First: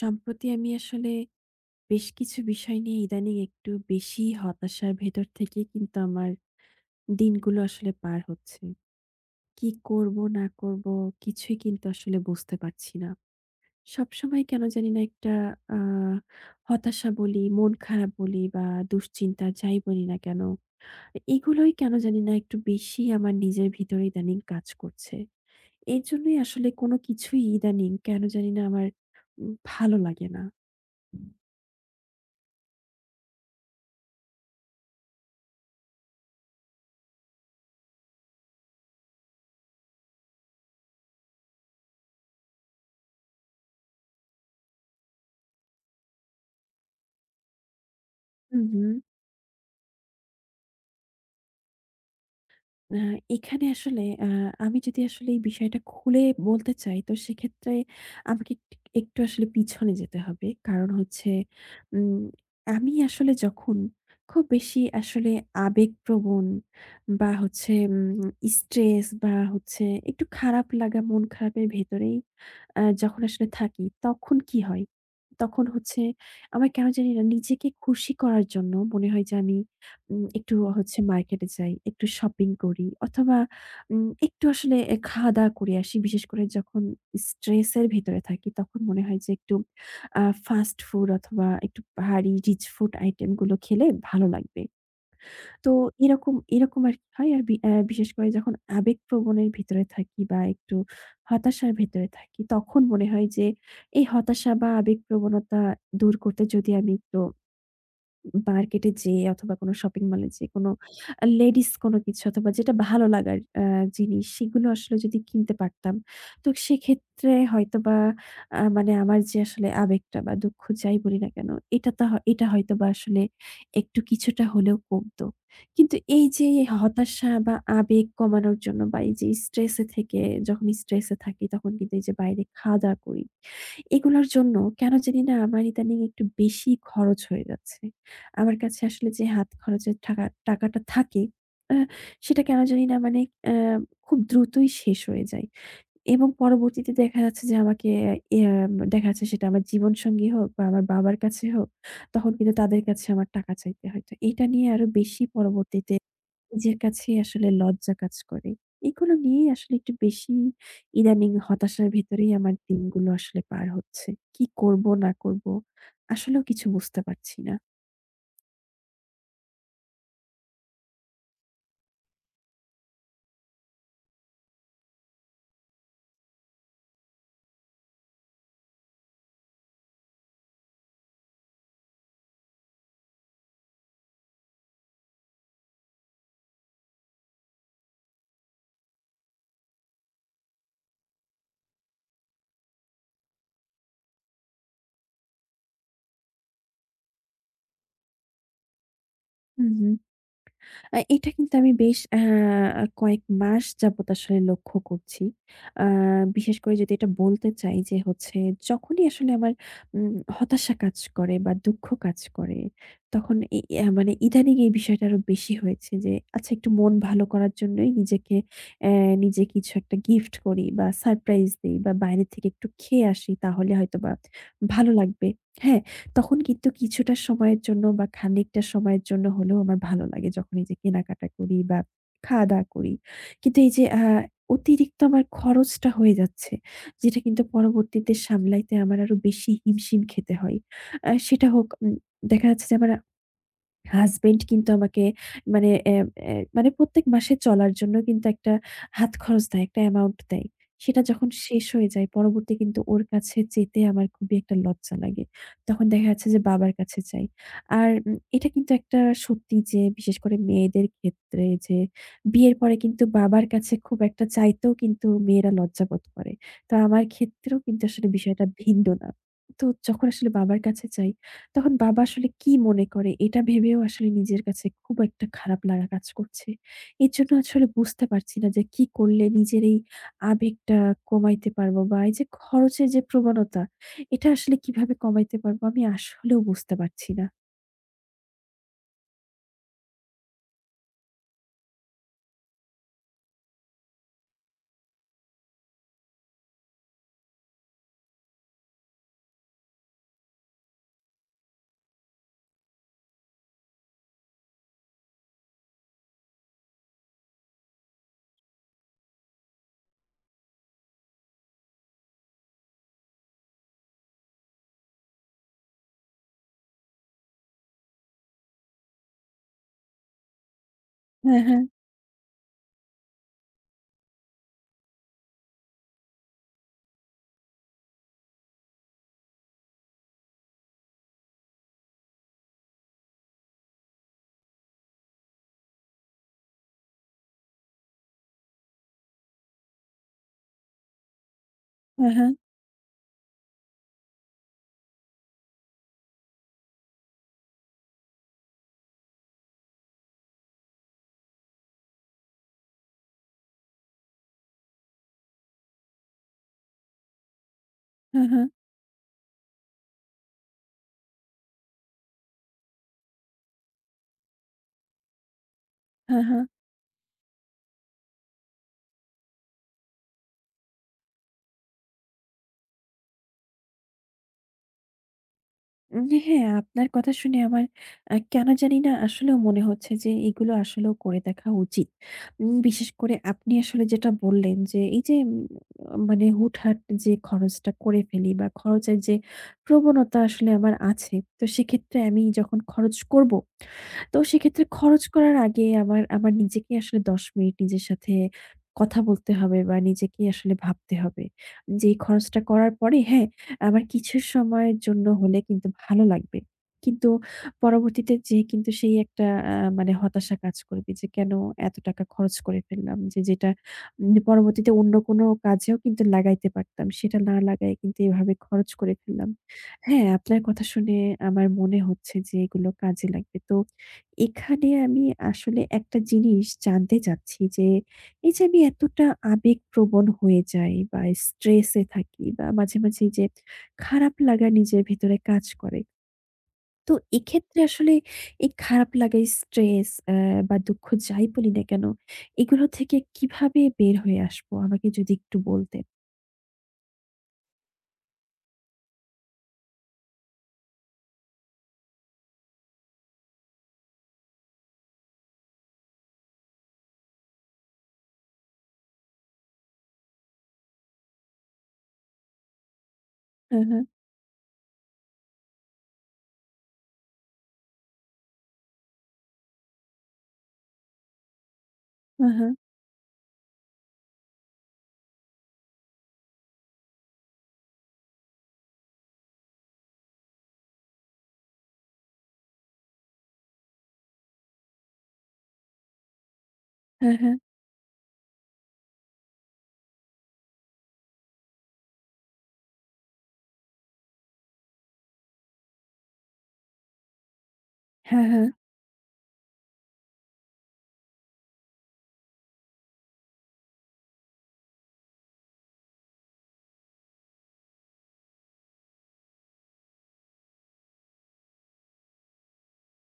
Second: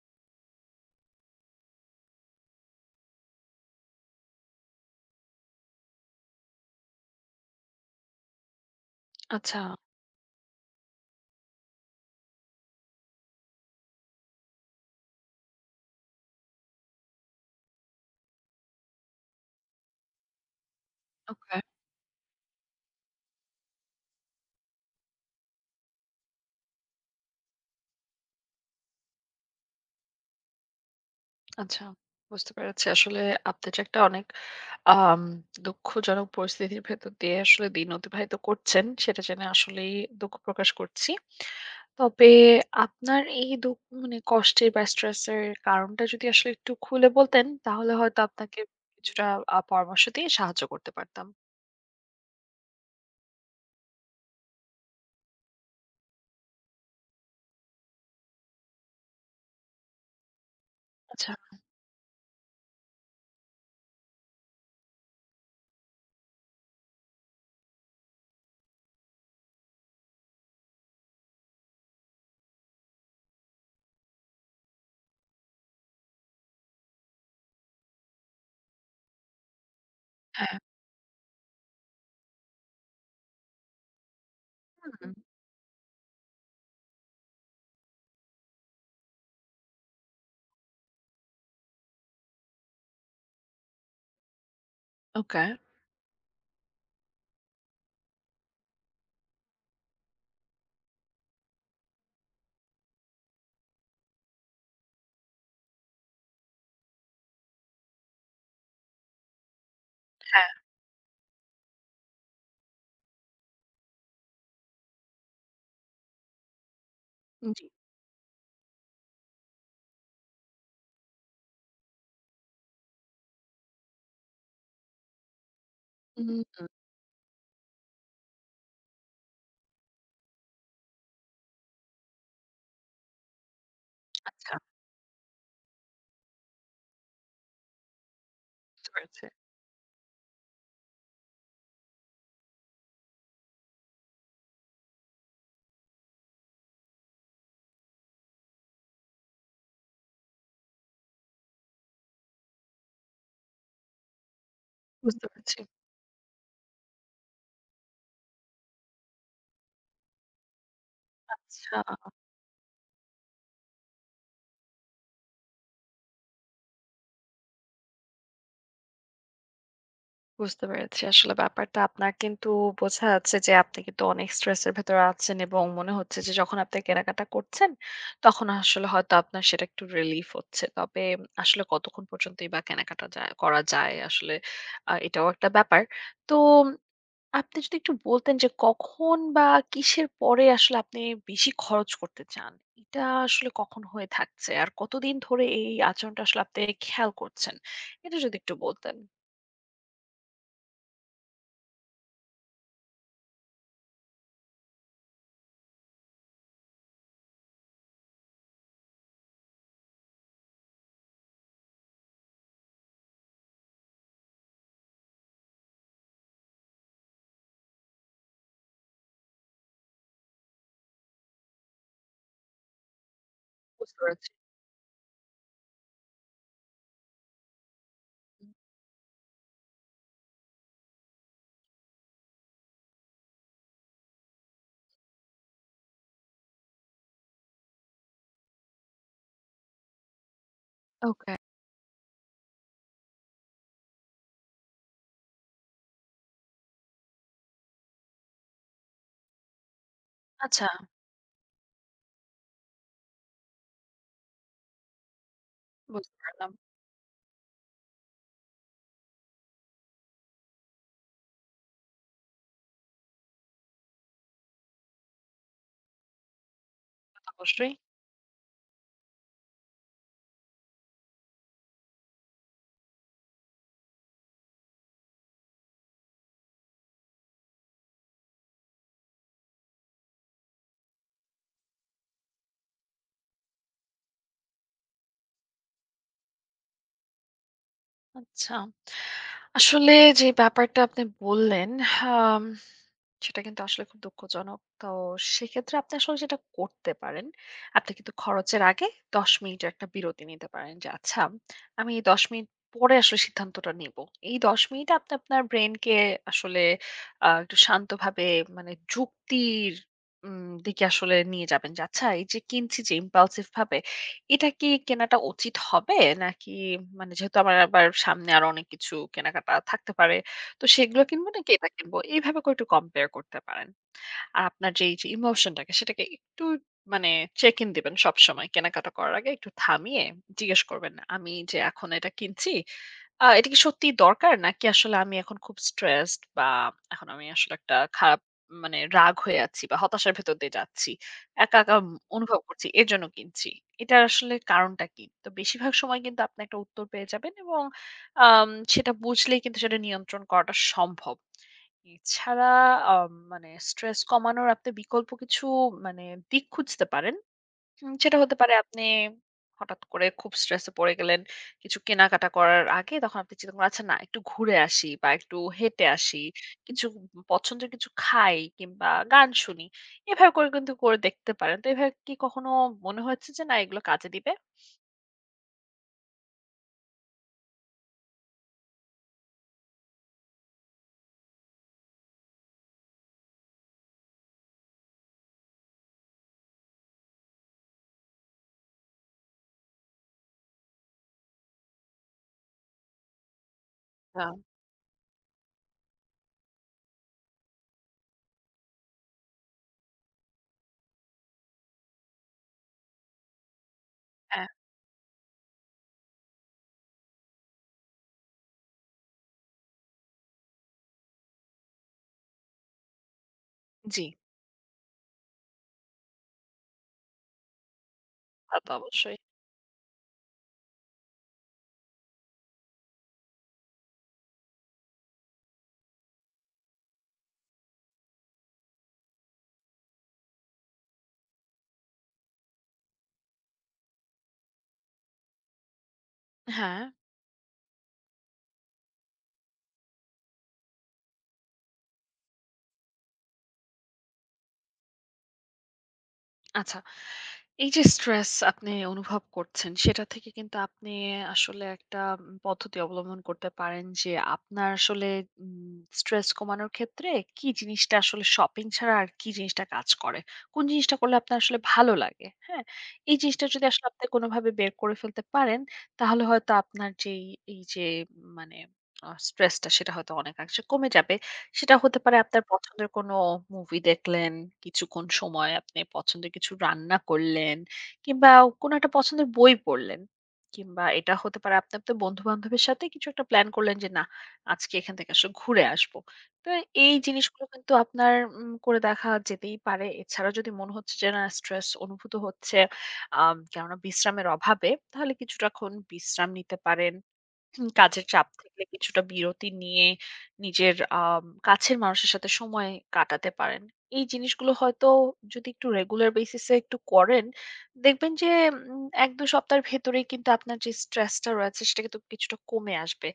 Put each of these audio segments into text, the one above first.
সম্প্রতি আমি আসলে বেশ কিছু বিষয় নিয়ে ইদানিং একটু বেশি হতাশার ভেতর থেকে কিন্তু আমার দিনগুলো আসলে পার হচ্ছে। আচ্ছা, কি করব না করব কিছুই কিন্তু আসলে বুঝতে পারছি না। সবসময় কেন জানি না একটা আ হতাশা বলি, মন খারাপ বলি বা দুশ্চিন্তা যাই বলি না কেন, ওকে। এগুলোই কেন জানি না একটু বেশি আমার নিজের ভিতরে ইদানিং কাজ করছে। এই জন্যই আসলে কোনো কিছুই ইদানিং কেন জানি না আমার ভালো লাগে না। আচ্ছা, বুঝতে পেরেছি। আসলে আপনি যে একটা অনেক আম দুঃখজনক পরিস্থিতির ভেতর দিয়ে আসলে দিন অতিবাহিত করছেন, সেটা জেনে আসলেই দুঃখ প্রকাশ করছি। তবে আপনার এই দুঃখ মানে কষ্টের বা স্ট্রেসের কারণটা যদি আসলে একটু খুলে বলতেন, তাহলে হয়তো হু, আপনাকে হু। কিছুটা পরামর্শ দিয়ে সাহায্য করতে পারতাম। আ এখানে আসলে আমি যদি আসলে এই বিষয়টা খুলে বলতে চাই, তো সেক্ষেত্রে আমাকে একটু একটু আসলে পিছনে যেতে হবে। কারণ হচ্ছে আচ্ছা, উম আমি আসলে যখন খুব বেশি আসলে আবেগপ্রবণ বা হচ্ছে স্ট্রেস বা হচ্ছে একটু খারাপ লাগা, মন খারাপের ভেতরেই যখন আসলে থাকি, তখন কি হয়? তখন হচ্ছে আমার কেন জানি না নিজেকে খুশি করার জন্য মনে হয় যে আমি একটু হ্যাঁ। হচ্ছে মার্কেটে যাই, একটু শপিং করি অথবা একটু আসলে হুম, খাওয়া-দাওয়া করে আসি। বিশেষ করে যখন স্ট্রেসের ভেতরে থাকি তখন মনে হয় যে একটু ফাস্ট ফুড অথবা একটু ভারী রিচ ফুড আইটেম গুলো খেলে ভালো লাগবে। ওকে। তো এরকম, এরকম আরকি হয়। আর বি অ্যা বিশেষ করে যখন আবেগপ্রবণের ভিতরে থাকি বা একটু হতাশার ভেতরে থাকি তখন মনে হয় যে এই হতাশা বা আবেগপ্রবণতা দূর করতে যদি আমি একটু মার্কেটে যেয়ে অথবা কোনো শপিং মলে যেয়ে হ্যাঁ, কোনো লেডিস কোনো কিছু অথবা যেটা ভালো লাগার জিনিস সেগুলো আসলে যদি কিনতে পারতাম। তো সেক্ষেত্রে জি। হয়তোবা মানে আমার যে আসলে আবেগটা বা দুঃখ যাই বলি না কেন, এটা তো এটা হয়তোবা আসলে একটু কিছুটা হলেও কমতো। কিন্তু এই যে উম হতাশা বা আবেগ কমানোর জন্য বা এই যে স্ট্রেসে থেকে যখন স্ট্রেসে থাকি তখন কিন্তু এই যে বাইরে খাওয়া-দাওয়া করি। এগুলোর জন্য আচ্ছা, কেন জানি না আমার ইদানিং একটু বেশি খরচ হয়ে যাচ্ছে। আমার কাছে বুঝতে আসলে যে পেরেছি। হাত খরচের টাকাটা থাকে আ সেটা কেন জানি না মানে আ খুব দ্রুতই শেষ হয়ে যায় এবং পরবর্তীতে দেখা যাচ্ছে যে আমাকে ইয়া দেখা যাচ্ছে সেটা আমার জীবনসঙ্গী হোক বা আমার বাবার কাছে হোক, তখন কিন্তু তাদের কাছে আমার টাকা চাইতে হয়। তো এটা নিয়ে আরো বেশি বুঝতে পেরেছি। পরবর্তীতে নিজের কাছেই আসলে লজ্জা কাজ করে। এগুলো নিয়েই আসলে একটু বেশি ইদানিং আচ্ছা। হতাশার ভেতরেই আমার দিনগুলো আসলে পার হচ্ছে। কি করব না করব আসলেও কিছু বুঝতে পারছি না। বুঝতে পেরেছি। আসলে ব্যাপারটা আপনার কিন্তু বোঝা যাচ্ছে যে আপনি কিন্তু অনেক স্ট্রেসের ভেতরে আছেন এবং মনে হচ্ছে যে যখন আপনি কেনাকাটা করছেন তখন আসলে হয়তো আপনার সেটা একটু রিলিফ হচ্ছে। তবে আসলে কতক্ষণ পর্যন্তই বা কেনাকাটা যায় করা যায় আসলে এটাও একটা ব্যাপার। তো উম, আপনি যদি একটু বলতেন যে কখন বা কিসের পরে আসলে আপনি বেশি খরচ করতে চান? এটা আসলে কখন হয়ে থাকছে? আর কতদিন ধরে এই আচরণটা আসলে আপনি খেয়াল করছেন? এটা যদি একটু বলতেন। হু, হু। এটা কিন্তু আমি বেশ কয়েক মাস যাবত আসলে লক্ষ্য করছি। আ বিশেষ করে যদি এটা বলতে চাই যে হচ্ছে যখনই আসলে আমার উম হতাশা কাজ করে বা দুঃখ কাজ করে, তখন এ এ মানে ইদানিং এই বিষয়টা আরো বেশি হয়েছে যে আচ্ছা একটু মন ভালো করার জন্যই নিজেকে অ্যা নিজে কিছু একটা গিফট করি বা সারপ্রাইজ দেই বা বাইরে থেকে একটু খেয়ে আসি তাহলে বুঝতে হয়তোবা পেরেছি। ভালো লাগবে। হ্যাঁ? তখন কিন্তু কিছুটা সময়ের জন্য বা খানিকটা সময়ের জন্য হলেও আমার ভালো লাগে যখন এই যে কেনাকাটা করি বা খাওয়া-দাওয়া করি। কিন্তু এই যে অতিরিক্ত আমার খরচটা হয়ে যাচ্ছে, যেটা কিন্তু পরবর্তীতে সামলাইতে আমার আরো বেশি হিমশিম খেতে হয়। ওকে। সেটা হোক দেখা যাচ্ছে যে আমার হাসব্যান্ড কিন্তু আমাকে মানে অ্যা অ্যা মানে প্রত্যেক মাসে চলার জন্য কিন্তু একটা হাত খরচ দেয়, একটা অ্যামাউন্ট দেয়। আচ্ছা সেটা যখন শেষ হয়ে যায় পরবর্তী কিন্তু ওর কাছে যেতে আমার খুবই একটা লজ্জা লাগে। তখন দেখা বুঝতে যাচ্ছে যে পারলাম। বাবার কাছে যাই। আর এটা কিন্তু একটা সত্যি যে বিশেষ করে মেয়েদের ক্ষেত্রে যে বিয়ের পরে কিন্তু বাবার কাছে খুব একটা চাইতেও কিন্তু মেয়েরা লজ্জা বোধ করে। তো আমার তা তো ক্ষেত্রেও অবশ্যই। কিন্তু আসলে বিষয়টা ভিন্ন না। তো যখন আসলে বাবার কাছে যাই তখন বাবা আসলে কি মনে করে এটা ভেবেও আসলে নিজের কাছে খুব একটা খারাপ লাগা কাজ করছে। এর জন্য আসলে বুঝতে পারছি না যে কি করলে নিজের এই আবেগটা কমাইতে পারবো বা এই যে খরচের যে প্রবণতা এটা আসলে কিভাবে কমাইতে পারবো আমি আসলেও বুঝতে পারছি না। আচ্ছা। আসলে যে ব্যাপারটা আপনি বললেন আম সেটা কিন্তু আসলে খুব দুঃখজনক। তো সেক্ষেত্রে আপনি আসলে যেটা করতে পারেন, আপনি কিন্তু খরচের আগে ১০ মিনিটের একটা বিরতি নিতে পারেন যে, আচ্ছা আমি ১০ মিনিট পরে আসলে সিদ্ধান্তটা নিবো। এই ১০ মিনিটে আপনি আপনার ব্রেইনকে আসলে একটু শান্তভাবে মানে যুক্তির দিকে আসলে নিয়ে যাবেন যে, আচ্ছা এই যে কিনছি যে impulsive ভাবে, এটা কি কেনাটা উচিত হবে? নাকি মানে যেহেতু আমার আবার সামনে আরো অনেক কিছু কেনাকাটা থাকতে পারে। তো সেগুলো কিনবো হ্যাঁ, নাকি হ্যাঁ, এটা কিনবো? এইভাবে করে একটু কম্পেয়ার করতে পারেন। আর আপনার যে এই যে ইমোশনটাকে সেটাকে একটু মানে চেক ইন দিবেন সবসময় কেনাকাটা করার আগে একটু থামিয়ে জিজ্ঞেস করবেন আমি যে এখন এটা কিনছি এটা কি সত্যি দরকার নাকি আসলে আমি এখন খুব স্ট্রেসড বা এখন আমি আসলে একটা খারাপ মানে রাগ হয়ে আছি বা হতাশার ভেতর দিয়ে যাচ্ছি একা একা হ্যাঁ, হ্যাঁ, অনুভব করছি এর জন্য কিনছি এটা আসলে কারণটা কি তো বেশিরভাগ সময় কিন্তু আপনি একটা উত্তর পেয়ে যাবেন এবং সেটা বুঝলেই কিন্তু সেটা নিয়ন্ত্রণ করাটা সম্ভব এছাড়া আ মানে স্ট্রেস কমানোর আপনি বিকল্প কিছু মানে দিক খুঁজতে পারেন। সেটা হ্যাঁ, হতে হ্যাঁ, পারে আপনি হঠাৎ করে খুব স্ট্রেসে পড়ে গেলেন। কিছু কেনাকাটা করার আগে তখন আপনি চিন্তা করেন, "আচ্ছা না একটু ঘুরে আসি বা একটু হেঁটে আসি। হ্যাঁ, হ্যাঁ। কিছু পছন্দের কিছু খাই কিংবা গান শুনি।" এভাবে করে কিন্তু করে দেখতে পারেন। তো এভাবে কি কখনো মনে হয়েছে যে না এগুলো কাজে দিবে? হ্যাঁ, আপনার কথা শুনে আমার কেন জানি না আসলেও মনে হচ্ছে যে এগুলো আসলেও করে দেখা উচিত। বিশেষ করে আপনি আসলে যেটা বললেন যে এই যে মানে হুটহাট যে খরচটা করে ফেলি বা খরচের যে প্রবণতা আসলে আমার আছে। তো সেক্ষেত্রে আমি যখন খরচ করব, তো আ সেক্ষেত্রে খরচ করার আগে আমার আমার নিজেকে আসলে ১০ মিনিট নিজের সাথে কথা বলতে হবে বা নিজেকেই আসলে ভাবতে হবে। যে এই খরচটা করার পরে হ্যাঁ আমার কিছু হ্যাঁ, সময়ের জন্য হলে কিন্তু ভালো লাগবে। কিন্তু পরবর্তীতে যেয়ে কিন্তু সেই একটা মানে হতাশা কাজ করবে যে কেন এত টাকা খরচ করে ফেললাম? যে যেটা জি। পরবর্তীতে অন্য কোনো কাজেও কিন্তু লাগাইতে পারতাম। সেটা না লাগায়ে কিন্তু এভাবে তা খরচ তো করে অবশ্যই। ফেললাম। হ্যাঁ, আপনার কথা শুনে আমার মনে হচ্ছে যে এগুলো কাজে লাগবে। তো এখানে আমি আসলে একটা জিনিস জানতে চাচ্ছি যে এই যে আমি এতটা আবেগপ্রবণ হয়ে যাই বা স্ট্রেসে থাকি বা মাঝে, মাঝে এই যে খারাপ লাগা নিজের ভেতরে কাজ করে। হ্যাঁ। তো এক্ষেত্রে আসলে এই খারাপ লাগা, স্ট্রেস বা দুঃখ যাই বলি না কেন, এগুলো থেকে কিভাবে বের হয়ে আসবো? আমাকে যদি একটু বলতেন। আচ্ছা। এই যে স্ট্রেস আপনি অনুভব করছেন সেটা থেকে কিন্তু আপনি আসলে একটা পদ্ধতি অবলম্বন করতে পারেন যে আপনার আসলে স্ট্রেস কমানোর ক্ষেত্রে কি জিনিসটা আসলে শপিং ছাড়া আর কি জিনিসটা কাজ করে কোন জিনিসটা করলে আপনার আসলে ভালো লাগে হ্যাঁ এই জিনিসটা হ্যাঁ, যদি হ্যাঁ, আসলে আপনি কোনোভাবে বের করে ফেলতে পারেন তাহলে হয়তো আপনার যে এই যে মানে স্ট্রেসটা সেটা হয়তো অনেকাংশে কমে যাবে সেটা হতে পারে হ্যাঁ, আপনার হ্যাঁ, পছন্দের কোনো মুভি দেখলেন, কিছুক্ষণ সময় আপনি পছন্দের কিছু রান্না করলেন কিংবা কোনো একটা পছন্দের বই পড়লেন। কিংবা এটা হতে পারে আপনি আপনার বন্ধু-বান্ধবের সাথে কিছু একটা প্ল্যান করলেন যে, "না, আজকে এখান থেকে আসলে ঘুরে আসবো।" তো এই হ্যাঁ, হ্যাঁ, জিনিসগুলো কিন্তু আপনার করে দেখা যেতেই পারে। এছাড়াও যদি মনে হচ্ছে যে, না স্ট্রেস অনুভূত হচ্ছে, কেননা বিশ্রামের অভাবে, তাহলে কিছুটাক্ষণ বিশ্রাম নিতে পারেন। হুম, কাজের হ্যাঁ, চাপ হ্যাঁ, হ্যাঁ, থেকে কিছুটা বিরতি নিয়ে নিজের কাছের মানুষের সাথে সময় কাটাতে পারেন। এই জিনিসগুলো হয়তো যদি একটু রেগুলার বেসিসে একটু করেন, দেখবেন যে ১-২ সপ্তাহের ভেতরেই কিন্তু আপনার যে স্ট্রেসটা রয়েছে সেটা কিন্তু কিছুটা কমে আসবে।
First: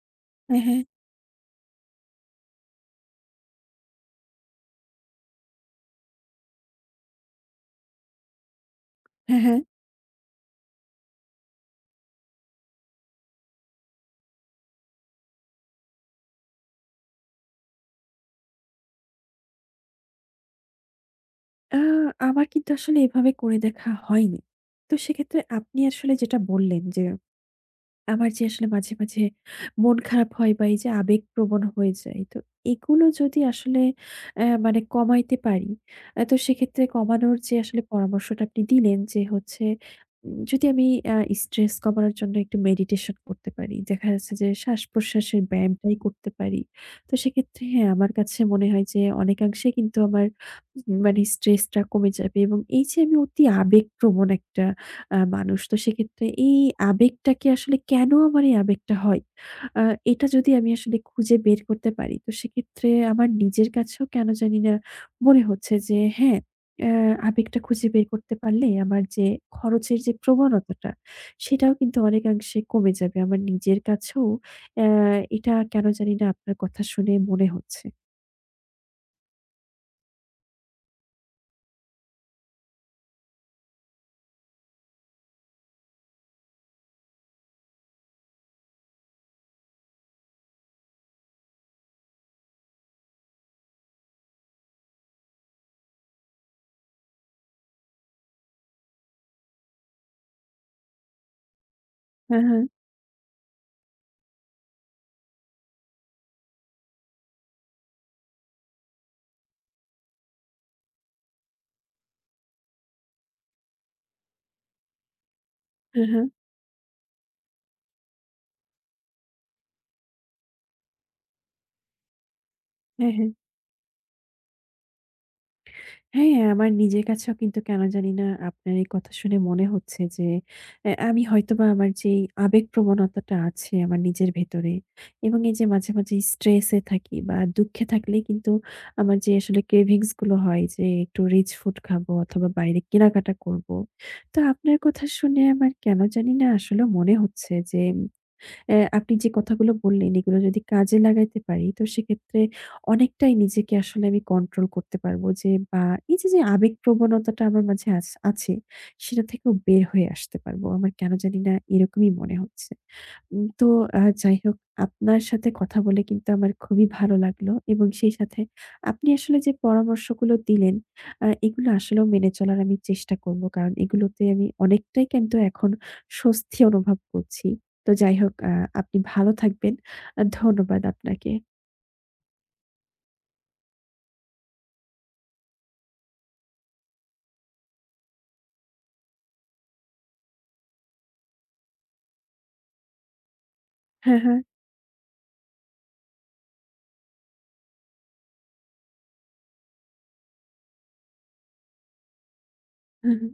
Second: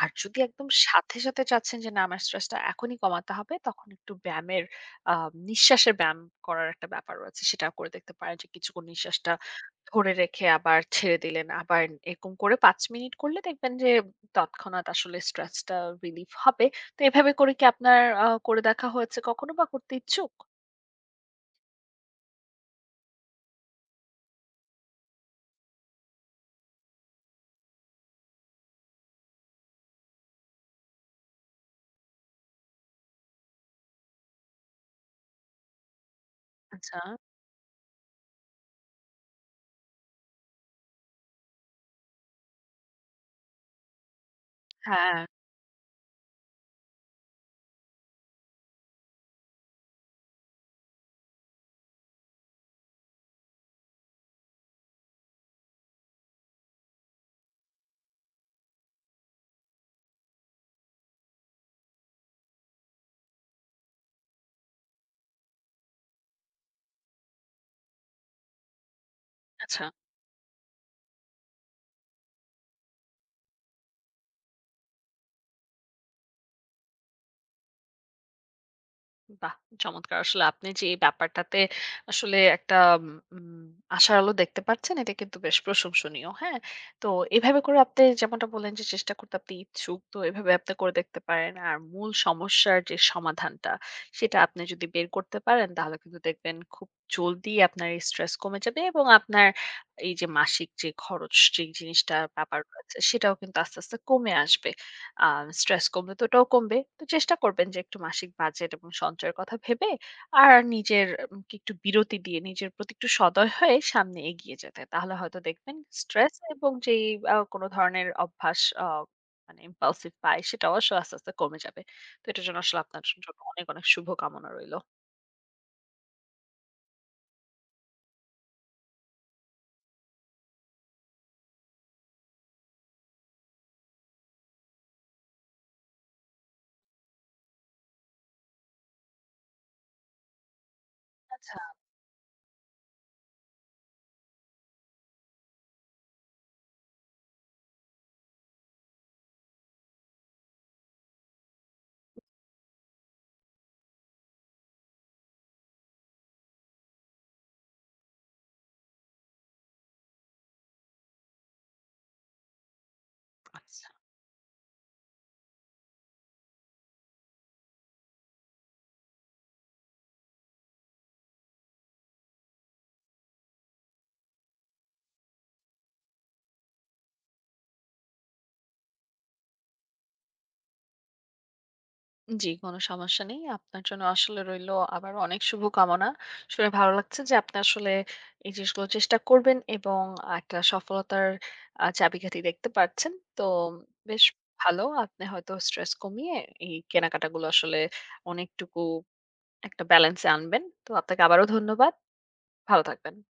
আর যদি একদম হ্যাঁ, সাথে, সাথে চাচ্ছেন যে না আমার স্ট্রেসটা এখনই কমাতে হবে তখন একটু ব্যায়ামের আ নিঃশ্বাসের ব্যায়াম করার একটা ব্যাপার রয়েছে। সেটা করে দেখতে পারেন যে কিছুক্ষণ নিঃশ্বাসটা হ্যাঁ, হ্যাঁ। ধরে রেখে আবার ছেড়ে দিলেন। আবার এরকম করে ৫ মিনিট করলে দেখবেন যে তৎক্ষণাৎ আসলে স্ট্রেসটা রিলিফ হবে। তো এভাবে করে কি আপনার করে দেখা হয়েছে কখনো বা করতে ইচ্ছুক? আ আমার কিন্তু আসলে এভাবে করে দেখা হয়নি। তো সেক্ষেত্রে আপনি আসলে যেটা বললেন যে আমার যে আসলে মাঝে, মাঝে মন খারাপ হয় বা এই যে আবেগপ্রবণ হয়ে যাই। তো এগুলো যদি আসলে মানে কমাইতে পারি, তো সেক্ষেত্রে আচ্ছা। কমানোর যে আসলে পরামর্শটা আপনি দিলেন যে হচ্ছে যদি আমি আ স্ট্রেস কমানোর জন্য একটু মেডিটেশন করতে পারি। দেখা যাচ্ছে যে হ্যাঁ, শ্বাস-প্রশ্বাসের ব্যায়ামটাই করতে পারি। তো সেক্ষেত্রে হ্যাঁ, আমার কাছে মনে হয় যে অনেকাংশে কিন্তু আমার মানে স্ট্রেসটা কমে যাবে এবং এই যে আমি অতি আবেগপ্রবণ একটা মানুষ। তো সেক্ষেত্রে এই আবেগটাকে আসলে কেন আমার এই আবেগটা হয়? আ এটা যদি আমি আসলে খুঁজে বের করতে পারি, তো সেক্ষেত্রে আমার নিজের কাছেও কেন জানি না মনে হচ্ছে যে হ্যাঁ, অ্যা আবেগটা খুঁজে বের করতে পারলে আমার যে আচ্ছা। খরচের যে প্রবণতাটা, সেটাও কিন্তু অনেকাংশে কমে যাবে। আমার নিজের কাছেও অ্যা এটা কেন জানি না আপনার কথা শুনে মনে হচ্ছে। বাহ! চমৎকার। আসলে আপনি যে এই ব্যাপারটাতে আসলে একটা উম আশার আলো দেখতে পাচ্ছেন, এটা কিন্তু বেশ প্রশংসনীয়। হ্যাঁ? তো এভাবে করে আপনি যেমনটা বললেন যে চেষ্টা করতে আপনি ইচ্ছুক। তো এভাবে আপনি করে দেখতে পারেন। আর মূল সমস্যার যে সমাধানটা, সেটা আপনি যদি বের করতে পারেন তাহলে কিন্তু দেখবেন খুব জলদি আপনার এই স্ট্রেস কমে যাবে এবং আপনার এই যে মাসিক যে খরচ যে জিনিসটার হ্যাঁ, ব্যাপার হ্যাঁ। রয়েছে, সেটাও কিন্তু আস্তে, আস্তে কমে আসবে। স্ট্রেস কমবে তো ওটাও কমবে। তো চেষ্টা করবেন যে একটু মাসিক বাজেট এবং সঞ্চয়ের কথা ভেবে আর নিজের কে একটু বিরতি দিয়ে নিজের প্রতি একটু সদয় হয়ে সামনে এগিয়ে যেতে। তাহলে হয়তো দেখবেন হ্যাঁ, হ্যাঁ। স্ট্রেস এবং যেই কোনো ধরনের অভ্যাস মানে impulsive buy সেটাও আসলে আস্তে, আস্তে কমে যাবে। তো এটার জন্য আসলে আপনার হ্যাঁ, জন্য হ্যাঁ। অনেক, অনেক শুভকামনা রইলো। হ্যাঁ, হ্যাঁ, আমার নিজের কাছেও কিন্তু কেন জানি না আপনার এই কথা শুনে মনে হচ্ছে যে আমি হয়তোবা আমার যেই আবেগ প্রবণতাটা আছে আমার নিজের ভেতরে এবং এই যে মাঝে, মাঝে স্ট্রেস এ থাকি বা দুঃখে থাকলেই কিন্তু আমার যে আসলে ক্রেভিংস গুলো হয় যে একটু রিচ ফুড খাবো অথবা বাইরে কেনাকাটা করব। তো আপনার কথা শুনে আমার কেন জানি না আসলে মনে হচ্ছে যে আপনি যে কথাগুলো বললেন এগুলো যদি কাজে লাগাইতে পারি তো সেক্ষেত্রে অনেকটাই নিজেকে আসলে আমি কন্ট্রোল করতে পারবো যে বা এই যে, যে আবেগ প্রবণতাটা আমার মাঝে আছে সেটা থেকেও বের হয়ে আসতে পারবো। আমার কেন জানি না এরকমই মনে হচ্ছে। তো আচ্ছা। যাই হোক আপনার সাথে কথা বলে কিন্তু আমার খুবই ভালো লাগলো এবং সেই সাথে আপনি আসলে যে পরামর্শগুলো দিলেন এগুলো আসলেও মেনে চলার আমি চেষ্টা করব। কারণ এগুলোতে আমি অনেকটাই কিন্তু এখন স্বস্তি অনুভব করছি। তো যাই হোক আপনি ভালো থাকবেন। ধন্যবাদ আপনাকে। জি, কোনো সমস্যা নেই। আপনার জন্য আসলে রইলো আবার অনেক শুভকামনা। শুনে ভালো লাগছে যে আপনি আসলে এই জিনিসগুলো চেষ্টা করবেন এবং একটা সফলতার চাবিকাঠি দেখতে পারছেন। তো হ্যাঁ, বেশ হ্যাঁ। ভালো। আপনি হয়তো স্ট্রেস কমিয়ে এই কেনাকাটাগুলো আসলে অনেকটুকু একটা ব্যালেন্সে আনবেন। তো আপনাকে আবারও ধন্যবাদ। ভালো থাকবেন। হ্যাঁ, হ্যাঁ।